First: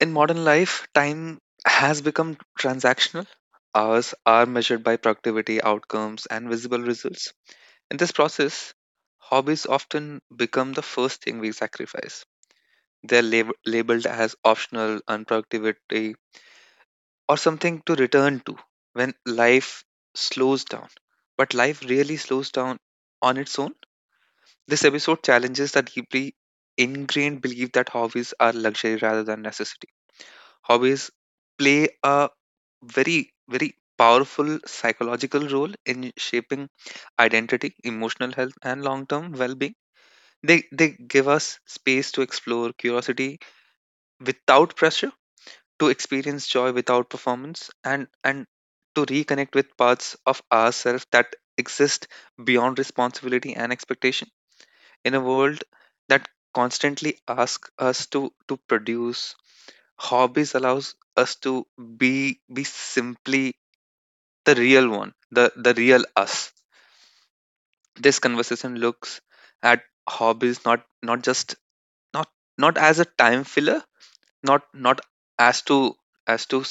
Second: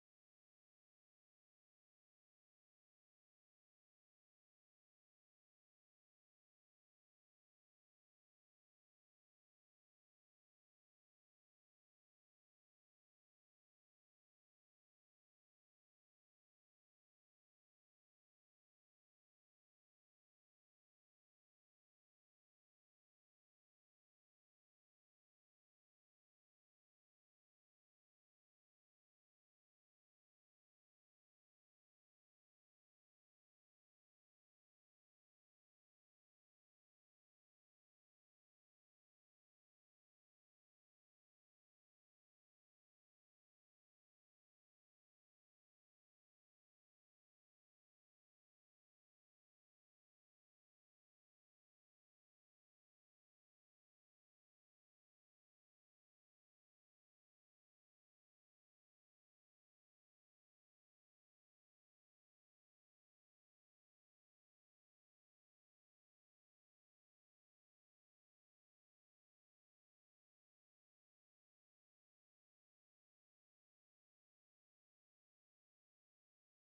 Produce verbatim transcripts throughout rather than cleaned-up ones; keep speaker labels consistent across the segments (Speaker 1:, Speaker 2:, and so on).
Speaker 1: In modern life, time has become transactional. Hours are measured by productivity, outcomes, and visible results. In this process, hobbies often become the first thing we sacrifice. They're lab- labeled as optional, unproductivity, or something to return to when life slows down. But life really slows down on its own. This episode challenges the deeply ingrained belief that hobbies are luxury rather than necessity. Hobbies play a very very powerful psychological role in shaping identity, emotional health, and long term well being. They they give us space to explore curiosity without pressure, to experience joy without performance, and and to reconnect with parts of ourselves that exist beyond responsibility and expectation. In a world that constantly asks us to to produce, hobbies allows us to be be simply the real one, the the real us. This conversation looks at hobbies not not just, not not as a time filler, not not as to as to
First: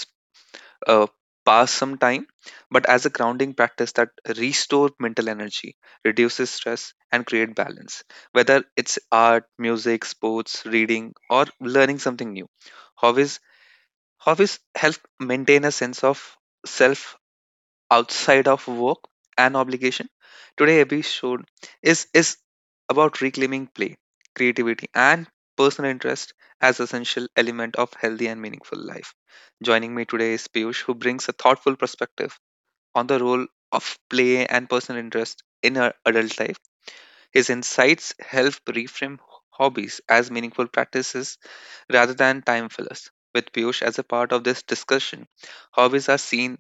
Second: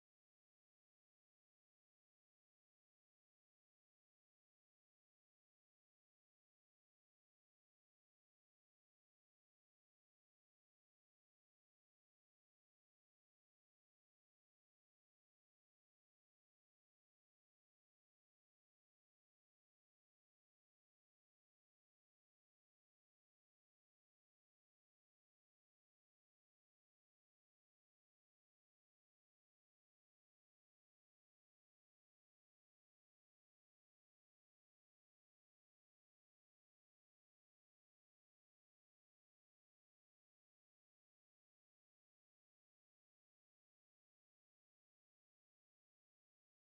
Speaker 1: uh, pass some time, but as a grounding practice that restores mental energy, reduces stress, and create balance. Whether it's art, music, sports, reading, or learning something new, hobbies hobbies help maintain a sense of self outside of work and obligation. Today episode is is about reclaiming play, creativity, and personal interest as essential element of healthy and meaningful life. Joining me today is Piyush, who brings a thoughtful perspective on the role of play and personal interest in our adult life. His insights help reframe hobbies as meaningful practices rather than time fillers. With Piyush as a part of this discussion, hobbies are seen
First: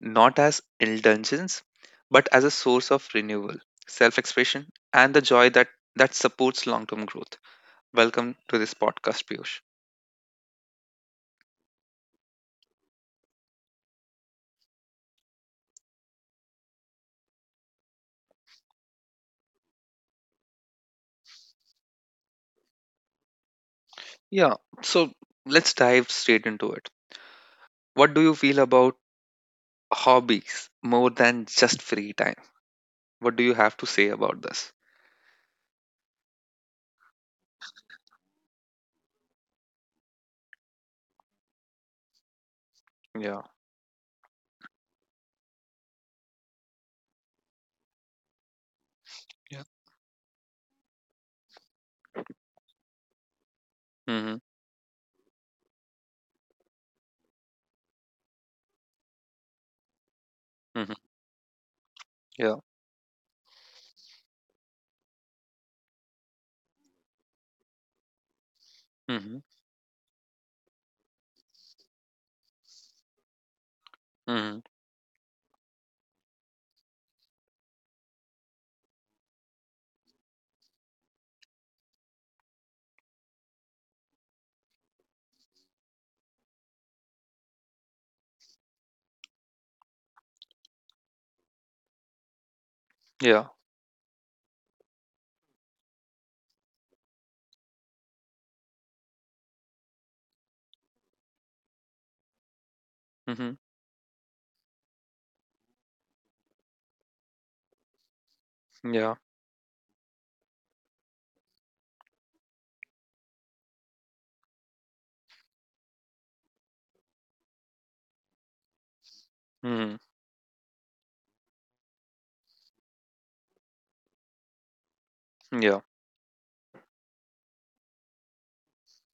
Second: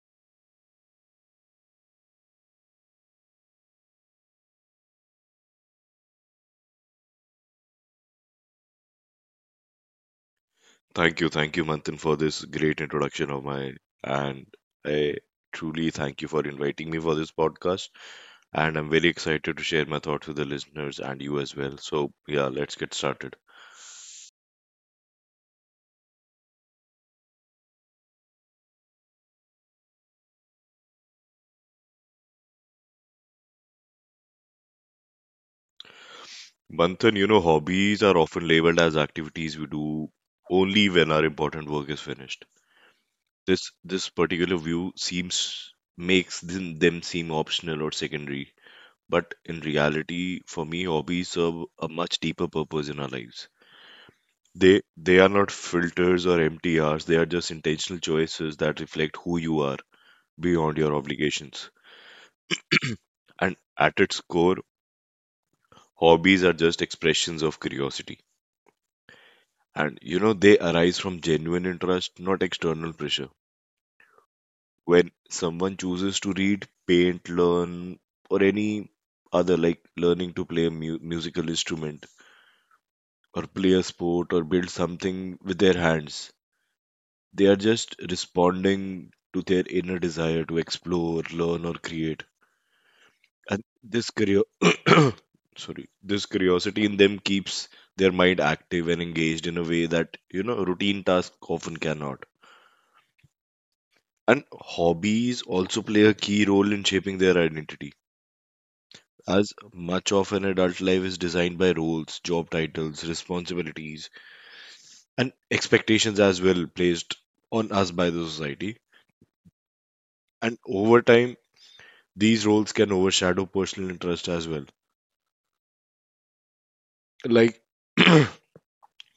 Speaker 1: not as indulgence but as a source of renewal, self expression, and the joy that, that supports long term growth. Welcome to this podcast, Piyush.
Speaker 2: Thank you, thank you, Manthan, for this great introduction of mine. And I truly thank you for inviting me for this podcast. And I'm very excited to share my thoughts with the listeners and you as well. So, yeah, let's get started.
Speaker 1: Yeah, so let's dive straight into it. What do you feel about hobbies more than just free time? What do you have to say about this?
Speaker 2: Manthan, you know, hobbies are often labeled as activities we do only when our important work is finished.
Speaker 1: Yeah.
Speaker 2: This this particular view seems makes them, them seem optional or secondary, but in
Speaker 1: Yeah.
Speaker 2: reality, for me, hobbies serve a much deeper purpose in our lives.
Speaker 1: Mm-hmm.
Speaker 2: They they are not filters or empty hours. They are just intentional choices that reflect who you are beyond your obligations.
Speaker 1: Yeah.
Speaker 2: And at its core, hobbies are just expressions of curiosity.
Speaker 1: Mhm.
Speaker 2: And you know, they arise from genuine interest, not external pressure.
Speaker 1: Mhm.
Speaker 2: When someone chooses to read, paint, learn, or any other like learning to play a mu- musical instrument or play a sport or build something with their hands, they are just responding to their inner desire to explore, learn, or create.
Speaker 1: Yeah.
Speaker 2: And this curio- sorry, this curiosity in them keeps their mind active and engaged in a way that, you know, routine tasks often cannot.
Speaker 1: Mhm.
Speaker 2: And hobbies also play a key role in shaping their identity.
Speaker 1: Yeah.
Speaker 2: As much of an adult life is designed by roles, job titles, responsibilities, and expectations as well placed on us by the society.
Speaker 1: Mhm.
Speaker 2: And over time, these roles can overshadow personal interest as well.
Speaker 1: Yeah.
Speaker 2: Like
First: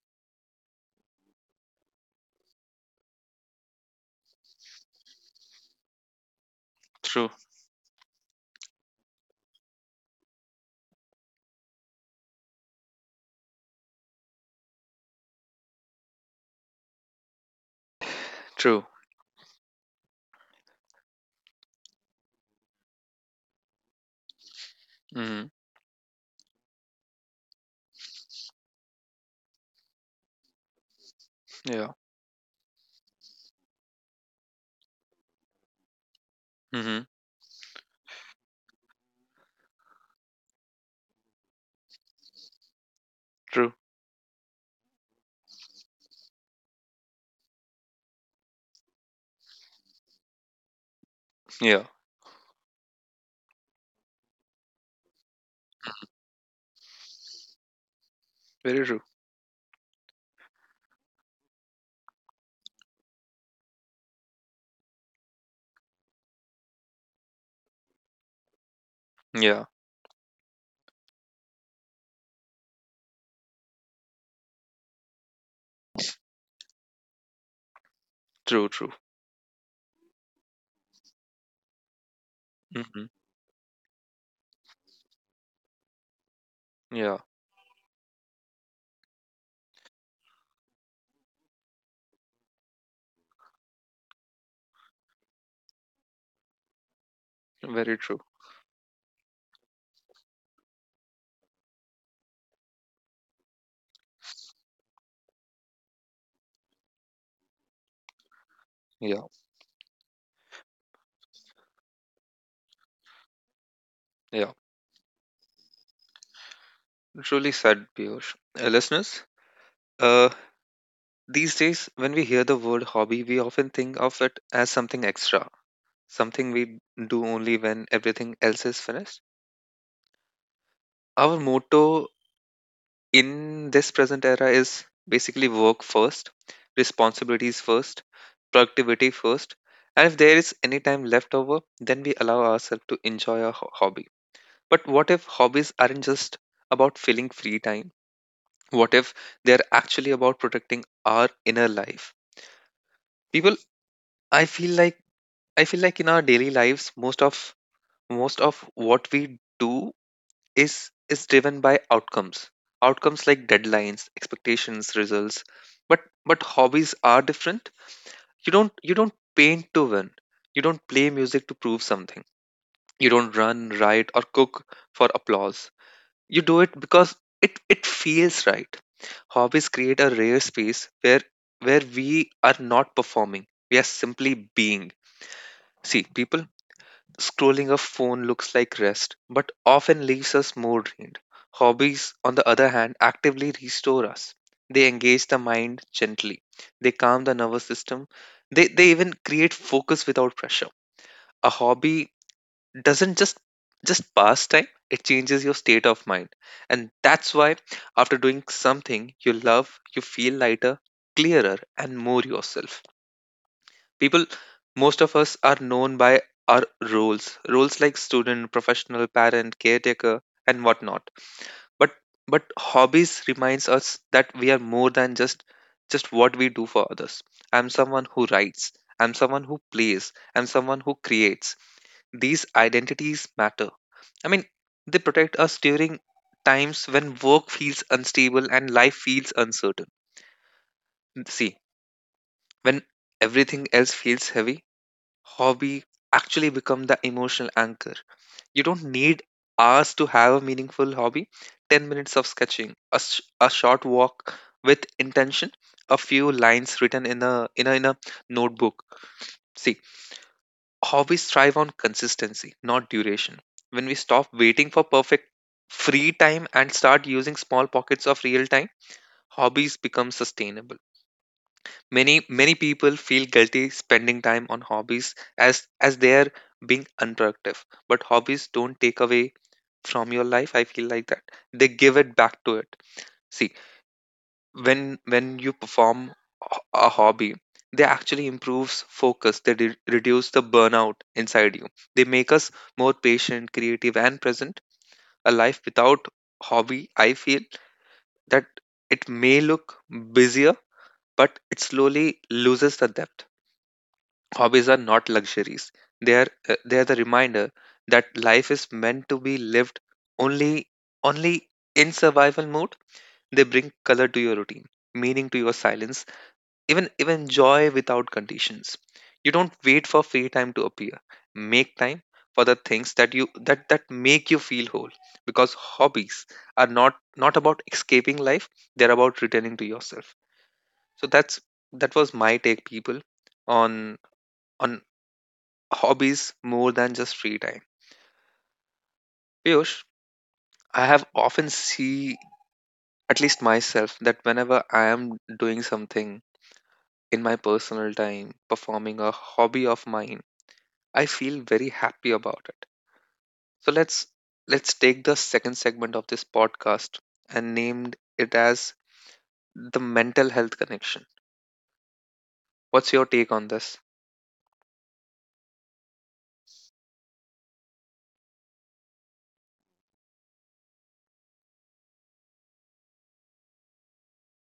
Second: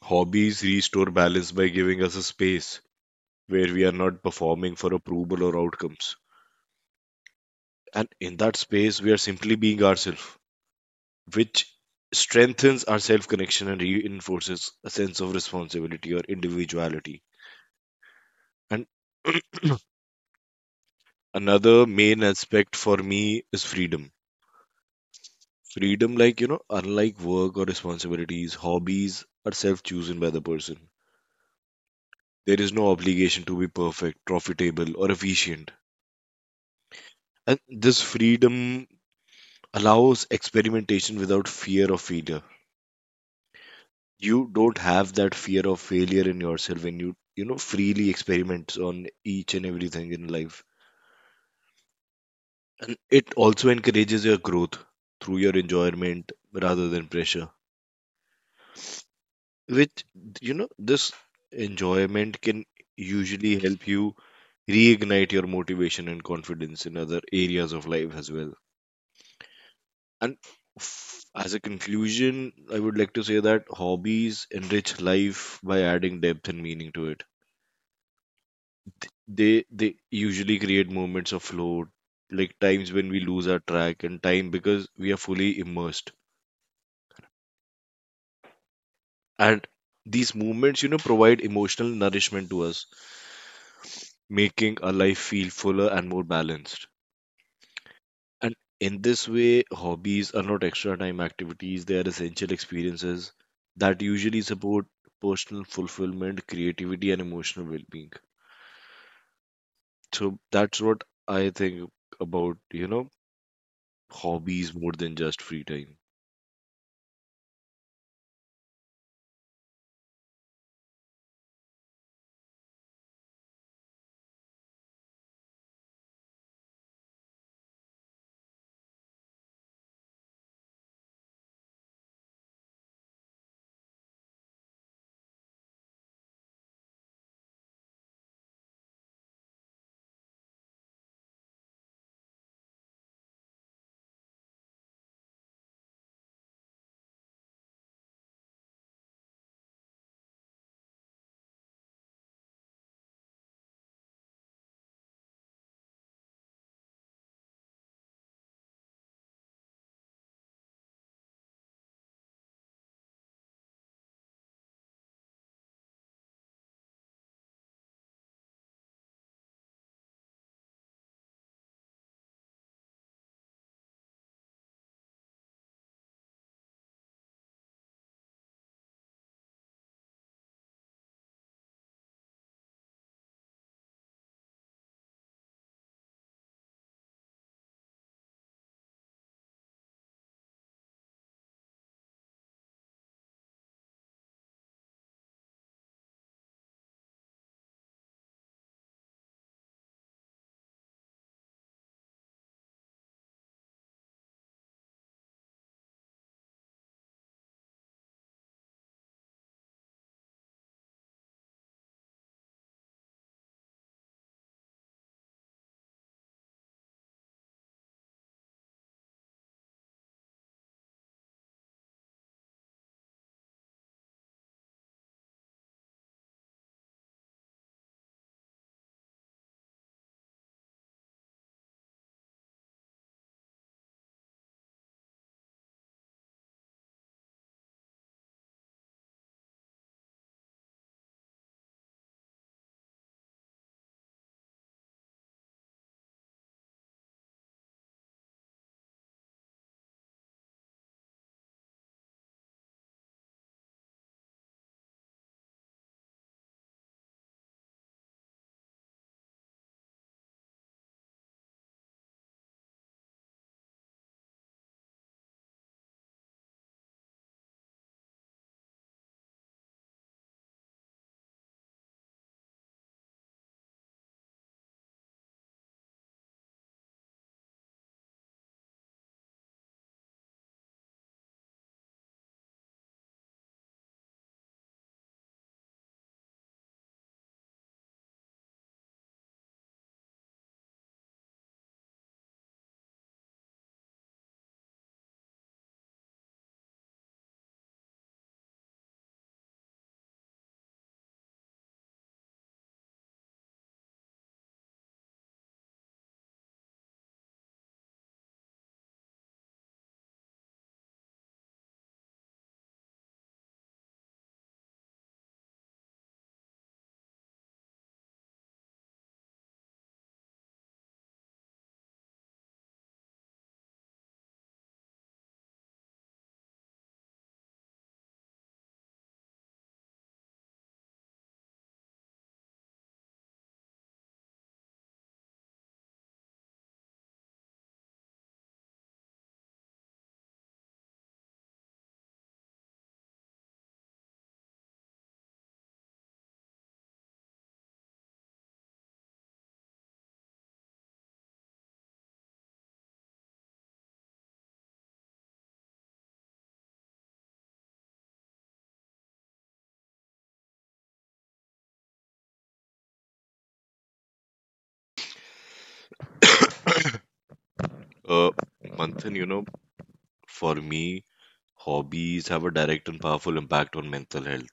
Speaker 2: hobbies restore balance by giving us a space where we are not performing for approval or outcomes.
Speaker 1: True.
Speaker 2: And in that space, we are simply being ourselves, which strengthens our self connection and reinforces a sense of responsibility or individuality. And
Speaker 1: True.
Speaker 2: another main aspect for me is freedom.
Speaker 1: Mhm.
Speaker 2: Freedom, like, you know, unlike work or responsibilities, hobbies are self chosen by the person.
Speaker 1: Yeah.
Speaker 2: There is no obligation to be perfect, profitable, or efficient.
Speaker 1: Mhm.
Speaker 2: And this freedom allows experimentation without fear of failure.
Speaker 1: True.
Speaker 2: You don't have that fear of failure in yourself when you, you know, freely experiment on each and everything in life.
Speaker 1: Yeah.
Speaker 2: And it also encourages your growth through your enjoyment rather than pressure,
Speaker 1: Very true.
Speaker 2: which, you know, this enjoyment can usually help you reignite your motivation and confidence in other areas of life as well.
Speaker 1: Yeah.
Speaker 2: And f- as a conclusion, I would like to say that hobbies enrich life by adding depth and meaning to it.
Speaker 1: True. True.
Speaker 2: They they usually create moments of flow, like times
Speaker 1: Mhm.
Speaker 2: when we lose our track and time because we are fully immersed.
Speaker 1: Yeah.
Speaker 2: And these moments, you know, provide emotional nourishment to us, making our life feel fuller and more balanced.
Speaker 1: Very true.
Speaker 2: And in this way, hobbies are not extra time activities, they are essential experiences that usually support personal fulfillment, creativity, and emotional well being.
Speaker 1: Yeah.
Speaker 2: So that's what I think about, you know,
Speaker 1: Yeah.
Speaker 2: hobbies more than just free time.
Speaker 1: Truly said, Piyush. Uh, listeners, uh, these days when we hear the word hobby, we often think of it as something extra, something we do only when everything else is finished. Our motto in this present era is basically work first, responsibilities first, productivity first. And if there is any time left over, then we allow ourselves to enjoy our ho- hobby. But what if hobbies aren't just about filling free time? What if they're actually about protecting our inner life? People, I feel like I feel like in our daily lives, most of most of what we do is is driven by outcomes, outcomes like deadlines, expectations, results. But but hobbies are different. You don't you don't paint to win, you don't play music to prove something, you don't run, write, or cook for applause. You do it because it it feels right. Hobbies create a rare space where where we are not performing, we are simply being. See people, scrolling a phone looks like rest, but often leaves us more drained. Hobbies, on the other hand, actively restore us. They engage the mind gently, they calm the nervous system, they, they even create focus without pressure. A hobby doesn't just just pass time, it changes your state of mind. And that's why after doing something you love, you feel lighter, clearer, and more yourself. People, most of us are known by our roles, roles like student, professional, parent, caretaker, and whatnot. But but hobbies reminds us that we are more than just just what we do for others. I'm someone who writes, I'm someone who plays, I'm someone who creates. These identities matter, I mean, they protect us during times when work feels unstable and life feels uncertain. See, when everything else feels heavy, hobby actually become the emotional anchor. You don't need hours to have a meaningful hobby. ten minutes of sketching, a, s- a short walk with intention, a few lines written in a, in a in a notebook. See, hobbies thrive on consistency, not duration. When we stop waiting for perfect free time and start using small pockets of real time, hobbies become sustainable. Many many people feel guilty spending time on hobbies as as they are being unproductive. But hobbies don't take away from your life, I feel like that. They give it back to it. See, when when you perform a a hobby, they actually improves focus. They re- reduce the burnout inside you. They make us more patient, creative, and present. A life without hobby, I feel that it may look busier, but it slowly loses the depth. Hobbies are not luxuries. They are uh, they are the reminder that life is meant to be lived only only in survival mode. They bring color to your routine, meaning to your silence, even even joy without conditions. You don't wait for free time to appear. Make time for the things that you that that make you feel whole, because hobbies are not not about escaping life, they're about returning to yourself. So that's that was my take, people, on on hobbies more than just free time. Piyush, I have often see at least myself that whenever I am doing something in my personal time, performing a hobby of mine, I feel very happy about it. So let's let's take the second segment of this podcast and named it as the mental health connection. What's your take on this?
Speaker 2: Uh, Manthan, you know, for me, hobbies have a direct and powerful impact on mental health.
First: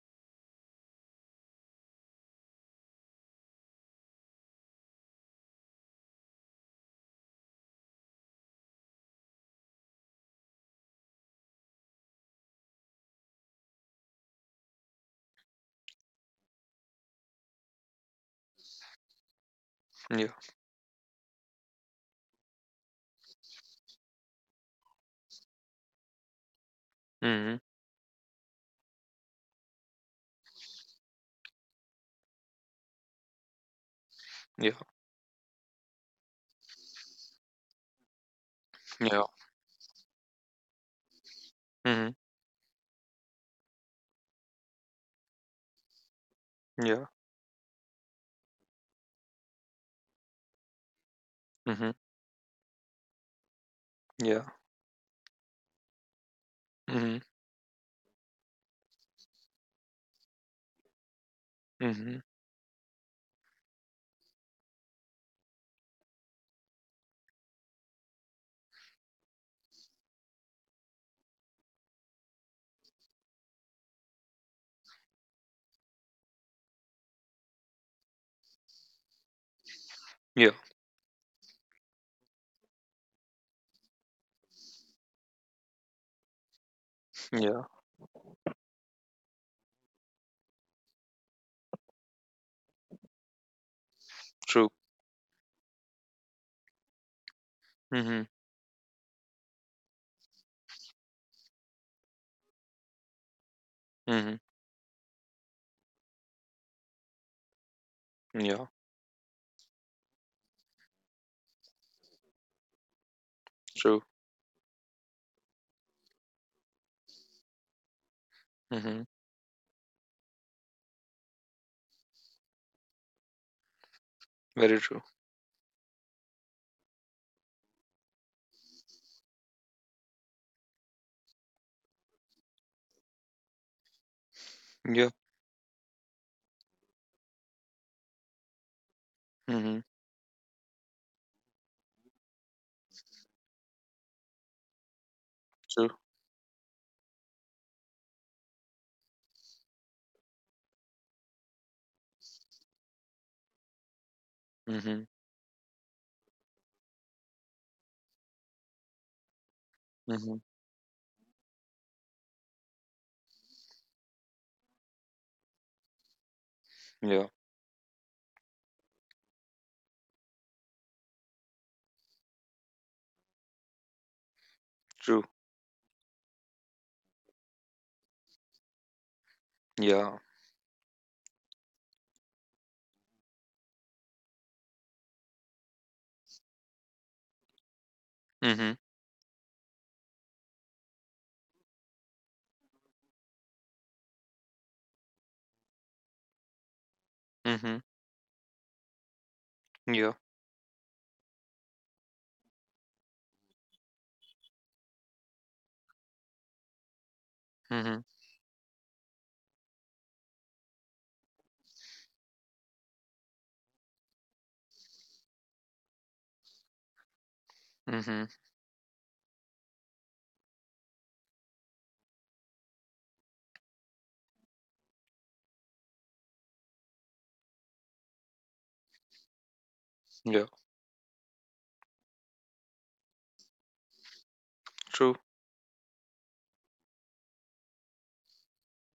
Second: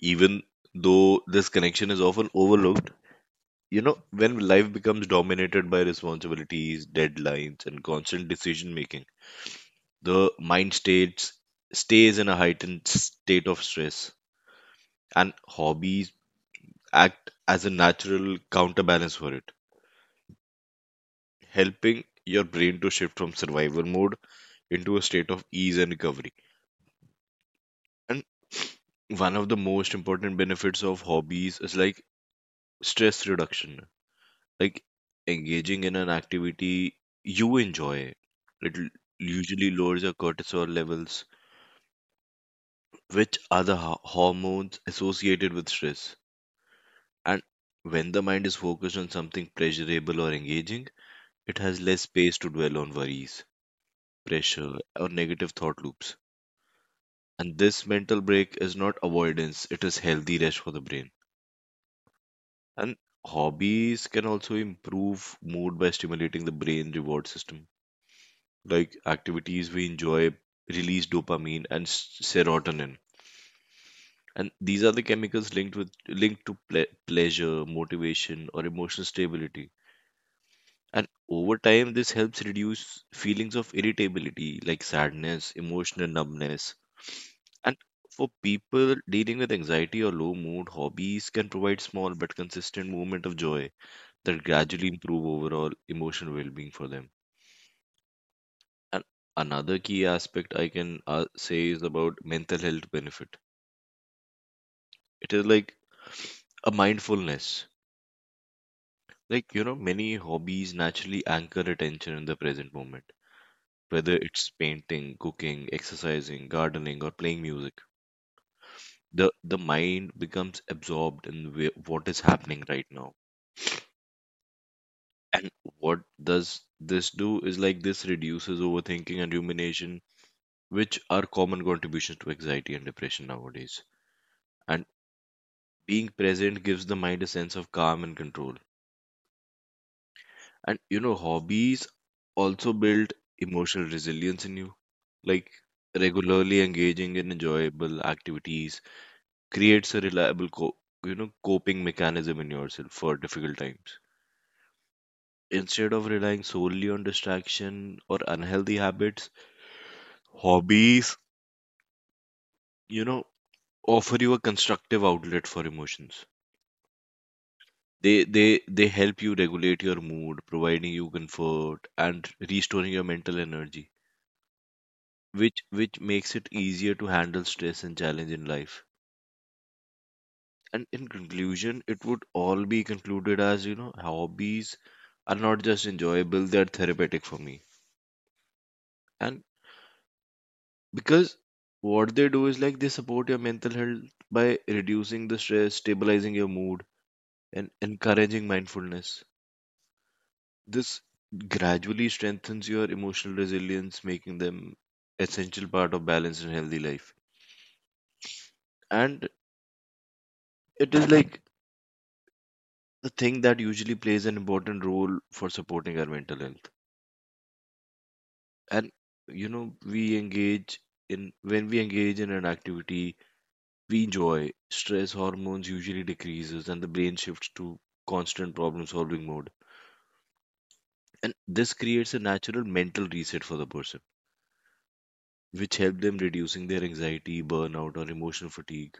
Speaker 2: Even though this connection is often overlooked, you know, when life becomes dominated by responsibilities, deadlines, and constant decision making, the mind states stays in a heightened state of stress, and hobbies act as a natural counterbalance for it,
Speaker 1: Yeah.
Speaker 2: helping your brain to shift from survival mode into a state of ease and recovery.
Speaker 1: Hmm.
Speaker 2: And one of the most important benefits of hobbies is like stress reduction.
Speaker 1: Yeah.
Speaker 2: Like engaging in an activity you enjoy it l-
Speaker 1: Yeah.
Speaker 2: usually lowers your cortisol levels,
Speaker 1: Hmm.
Speaker 2: which are the ho- hormones associated with stress.
Speaker 1: Yeah.
Speaker 2: And when the mind is focused on something pleasurable or engaging, it has
Speaker 1: Hmm.
Speaker 2: less space to dwell on worries,
Speaker 1: Yeah.
Speaker 2: pressure, or negative thought loops.
Speaker 1: Hmm.
Speaker 2: And this mental break is not avoidance, it is healthy rest for the brain.
Speaker 1: Hmm.
Speaker 2: And hobbies can also improve mood by stimulating the brain reward system. Like activities we enjoy release dopamine and s- serotonin. And these are the chemicals linked with linked to ple- pleasure, motivation, or emotional stability.
Speaker 1: Yeah.
Speaker 2: And over time, this helps reduce feelings of irritability like sadness, emotional numbness.
Speaker 1: Yeah.
Speaker 2: And for people dealing with anxiety or low mood, hobbies can provide small but consistent moment of joy that
Speaker 1: True.
Speaker 2: gradually improve overall emotional well-being for them.
Speaker 1: Hmm.
Speaker 2: And another key aspect I can uh, say is about mental health benefit. It is like a mindfulness.
Speaker 1: Yeah,
Speaker 2: Like, you know, many hobbies naturally anchor attention in the present moment,
Speaker 1: true.
Speaker 2: whether it's painting, cooking, exercising, gardening, or playing music.
Speaker 1: Hmm.
Speaker 2: The the mind becomes absorbed in wh- what is happening right now.
Speaker 1: Very true.
Speaker 2: And what does this do is like this reduces overthinking and rumination, which are common contributions to anxiety and depression nowadays. And
Speaker 1: Yeah.
Speaker 2: being present gives the mind a sense of calm and control.
Speaker 1: Hmm.
Speaker 2: And you know, hobbies also build emotional resilience in you. Like
Speaker 1: True.
Speaker 2: regularly engaging in enjoyable activities creates a reliable co- you know coping mechanism in yourself for difficult times,
Speaker 1: Hmm.
Speaker 2: instead of relying solely on distraction or unhealthy habits.
Speaker 1: Hmm.
Speaker 2: Hobbies, you know, offer you a constructive outlet for emotions.
Speaker 1: Yeah.
Speaker 2: They they they help you regulate your mood, providing you comfort and restoring your mental energy,
Speaker 1: True.
Speaker 2: which which makes it easier to handle stress and challenge in life.
Speaker 1: Yeah.
Speaker 2: And in conclusion, it would all be concluded as, you know, hobbies are not just enjoyable, they're therapeutic for me.
Speaker 1: Hmm.
Speaker 2: And because what they do is like they support your mental health by reducing the stress, stabilizing your mood, and
Speaker 1: Hmm.
Speaker 2: encouraging mindfulness.
Speaker 1: Yeah.
Speaker 2: This gradually strengthens your emotional resilience, making them essential part of balanced and healthy life.
Speaker 1: Hmm.
Speaker 2: And it is like the thing that usually plays an important role for supporting our mental health.
Speaker 1: Hmm.
Speaker 2: And you know, we engage in when we engage in an activity we enjoy, stress hormones usually decreases and the brain shifts to constant problem solving mode.
Speaker 1: Yeah.
Speaker 2: And this creates a natural mental reset for the person,
Speaker 1: True.
Speaker 2: which help them reducing their anxiety, burnout, or emotional fatigue.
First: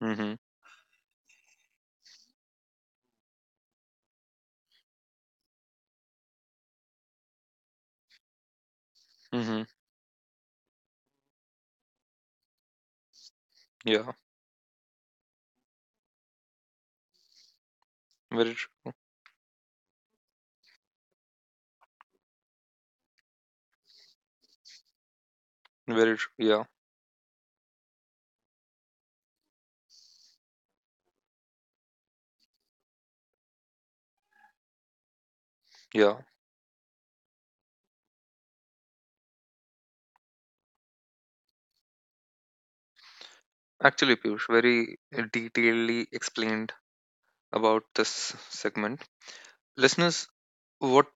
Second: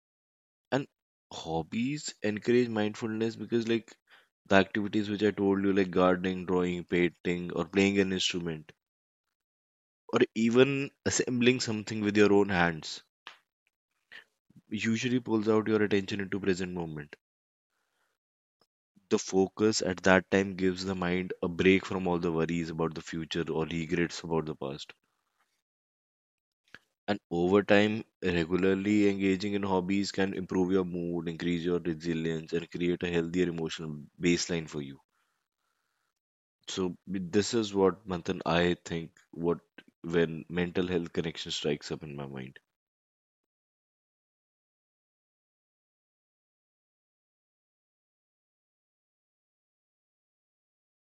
Speaker 1: Hmm.
Speaker 2: And hobbies encourage mindfulness because like the activities which I told you like gardening, drawing, painting, or playing an instrument,
Speaker 1: Hmm.
Speaker 2: or even assembling something with your own hands,
Speaker 1: Yeah.
Speaker 2: usually pulls out your attention into present moment.
Speaker 1: Very true.
Speaker 2: The focus at that time gives the mind a break from all the worries about the future or regrets about the past.
Speaker 1: Very true. Yeah.
Speaker 2: And over time, regularly engaging in hobbies can improve your mood, increase your resilience, and create a healthier emotional baseline for you.
Speaker 1: Yeah.
Speaker 2: So this is what, Manthan, I think what when mental health connection strikes up in my mind.
Speaker 1: Actually, Piyush, very uh, detailedly explained about this segment. Listeners, what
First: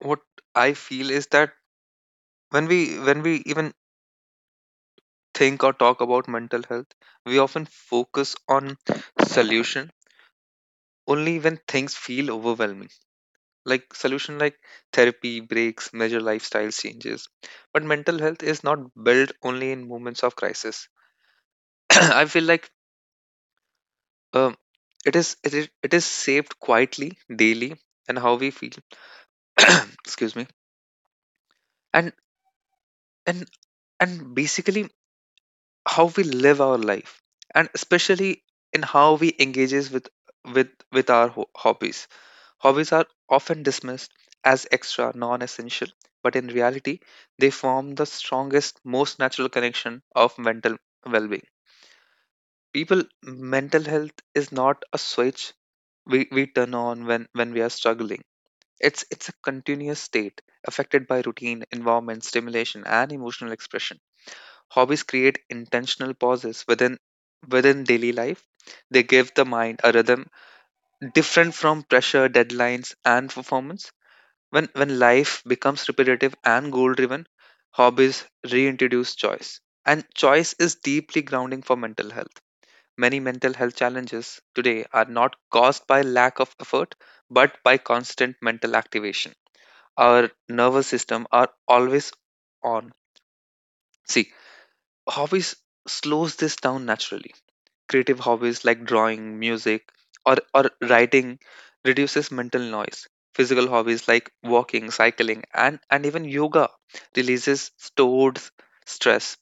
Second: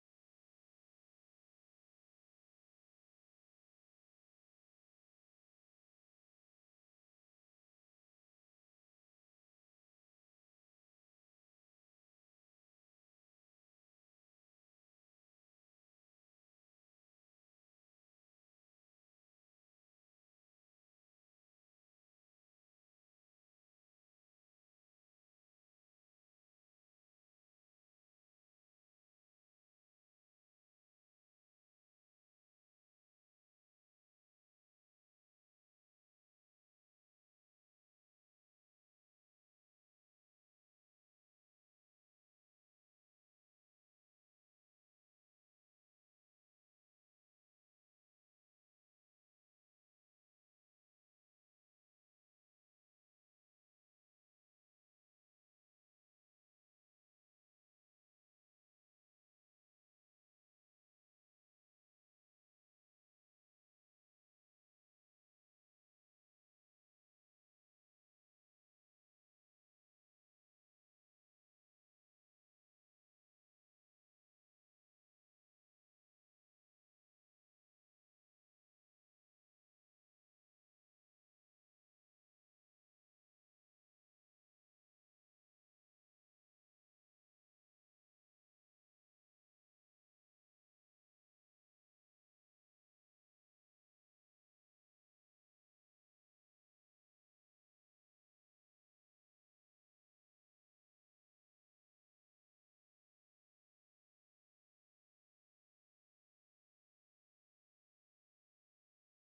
Speaker 1: what I feel is that when we when we even think or talk about mental health, we often focus on solutions only when things feel overwhelming, like solution like therapy breaks, major lifestyle changes. But mental health is not built only in moments of crisis. i feel like um, it is it is it is saved quietly daily, and how we feel excuse me, and and and basically how we live our life, and especially in how we engages with with with our ho- hobbies. Hobbies are often dismissed as extra, non essential, but in reality, they form the strongest, most natural connection of mental well being. People, mental health is not a switch we, we turn on when, when we are struggling. It's, it's a continuous state affected by routine, environment, stimulation, and emotional expression. Hobbies create intentional pauses within, within daily life. They give the mind a rhythm different from pressure, deadlines, and performance. When when life becomes repetitive and goal driven, hobbies reintroduce choice. And choice is deeply grounding for mental health. Many mental health challenges today are not caused by lack of effort, but by constant mental activation. Our nervous system are always on. See, hobbies slows this down naturally. Creative hobbies like drawing, music, or, or writing reduces mental noise. Physical hobbies like walking, cycling, and, and even yoga releases stored stress.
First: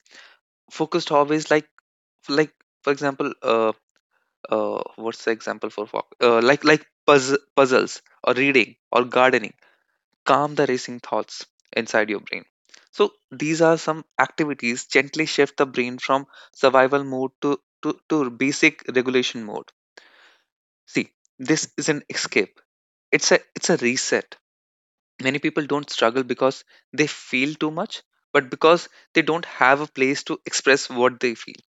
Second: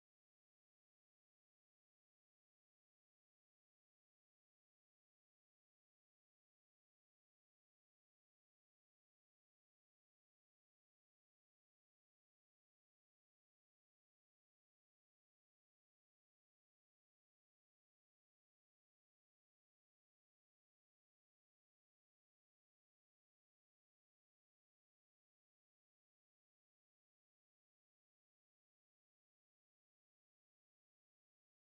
Speaker 1: Focused hobbies like like for example, uh, uh, what's the example for fo- uh, like like puzz- puzzles or reading or gardening calm the racing thoughts inside your brain. So these are some activities gently shift the brain from survival mode to to, to basic regulation mode. See, this is an escape. It's a it's a reset. Many people don't struggle because they feel too much, but because they don't have a place to express what they feel.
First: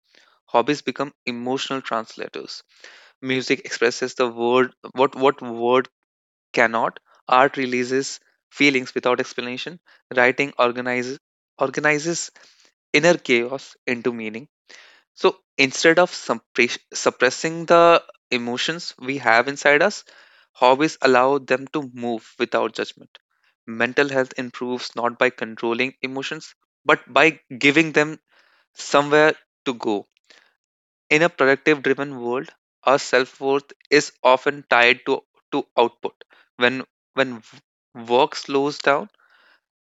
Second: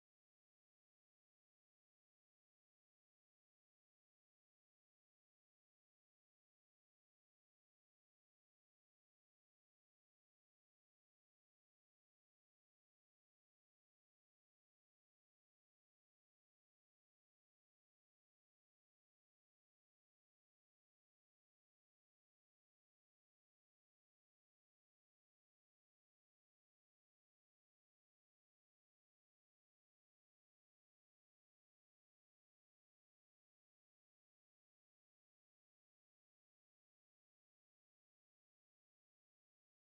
Speaker 1: Hobbies become emotional translators. Music expresses the word what what word cannot. Art releases feelings without explanation. Writing organizes organizes inner chaos into meaning. So instead of suppre- suppressing the emotions we have inside us, hobbies allow them to move without judgment. Mental health improves not by controlling emotions, but by giving them somewhere to go. In a productive driven world, our self worth is often tied to, to output. When, when w- work slows down,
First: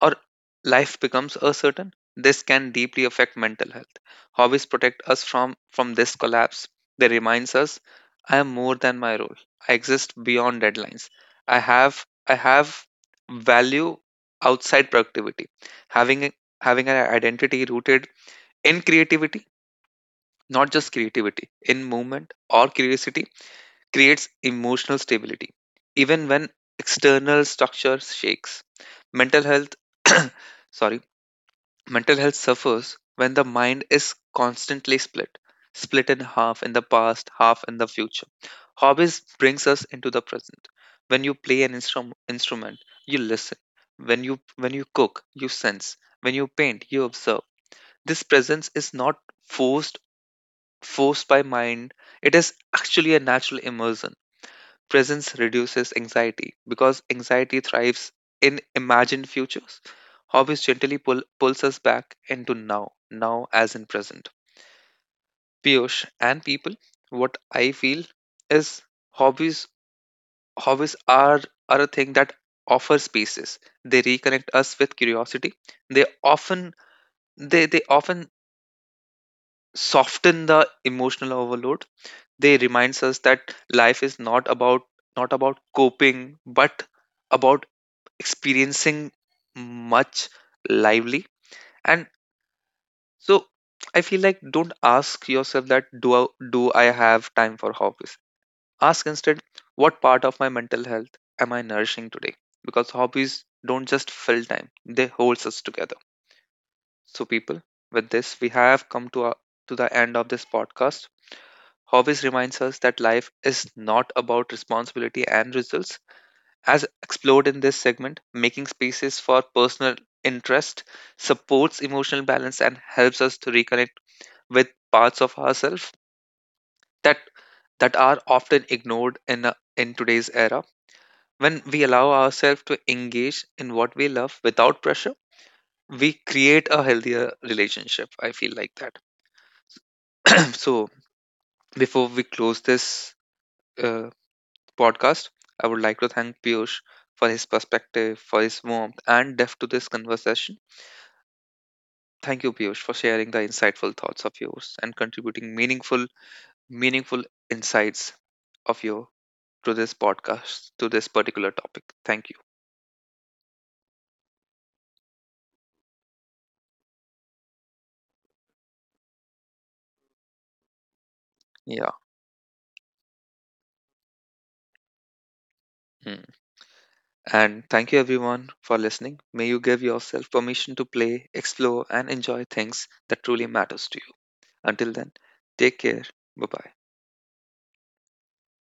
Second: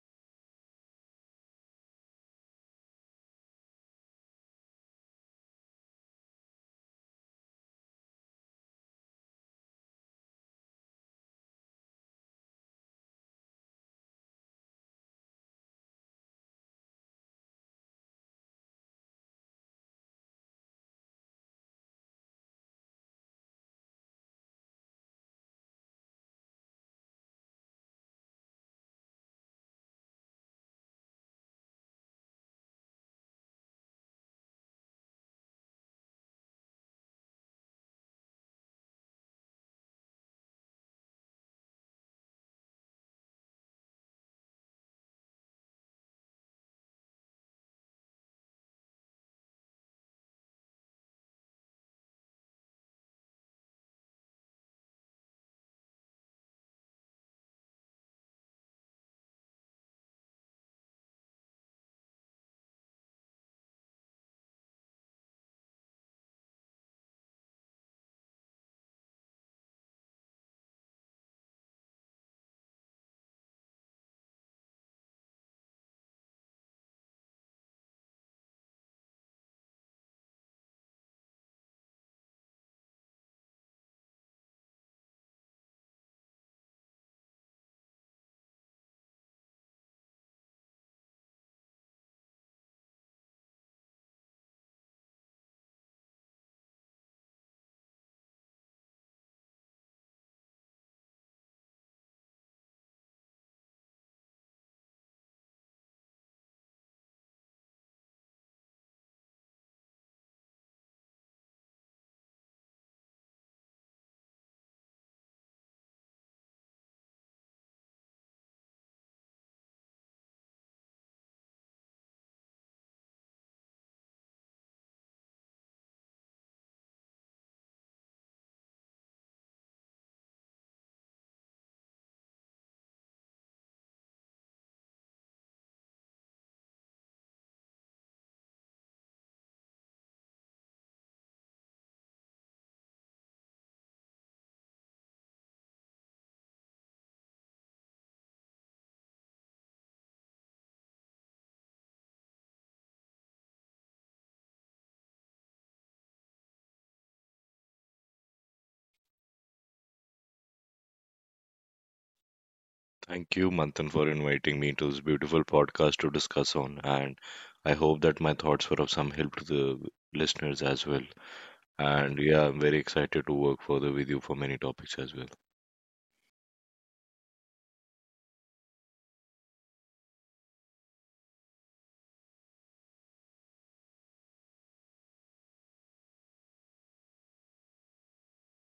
Speaker 1: or life becomes uncertain, this can deeply affect mental health. Hobbies protect us from, from this collapse. They reminds us, I am more than my role. I exist beyond deadlines. I have I have value outside productivity. Having a- Having an identity rooted in creativity, not just creativity, in movement or curiosity creates emotional stability, even when external structure shakes. Mental health sorry. Mental health suffers when the mind is constantly split, split in half in the past, half in the future. Hobbies brings us into the present. When you play an instrum- instrument, you listen. When you when you cook, you sense. When you paint, you observe. This presence is not forced forced by mind. It is actually a natural immersion. Presence reduces anxiety because anxiety thrives in imagined futures. Hobbies gently pull, pulls us back into now, now as in present. Piyush and people, what I feel is hobbies hobbies are, are a thing that offer spaces. They reconnect us with curiosity. They often they, they often soften the emotional overload. They reminds us that life is not about not about coping but about experiencing much lively. And so I feel like don't ask yourself that, do I, do I have time for hobbies? Ask instead, what part of my mental health am I nourishing today? Because hobbies don't just fill time, they holds us together. So people, with this we have come to our, to the end of this podcast. Hobbies reminds us that life is not about responsibility and results. As explored in this segment, making spaces for personal interest supports emotional balance and helps us to reconnect with parts of ourselves that that are often ignored in a, in today's era. When we allow ourselves to engage in what we love without pressure, we create a healthier relationship, I feel like that. So before we close this uh, podcast, I would like to thank Piyush for his perspective, for his warmth and depth to this conversation. Thank you, Piyush, for sharing the insightful thoughts of yours and contributing meaningful, meaningful insights of you to this podcast, to this particular topic. Thank you.
Speaker 2: Thank you, Manthan, for inviting me to this beautiful podcast to discuss on. And I hope that my thoughts were of some help to the listeners as well.
Speaker 1: Yeah.
Speaker 2: And yeah, I'm very excited to work further with you for many topics as well.
Speaker 1: Mm. And thank you, everyone, for listening. May you give yourself permission to play, explore, and enjoy things that truly matters to you. Until then, take care. Bye bye.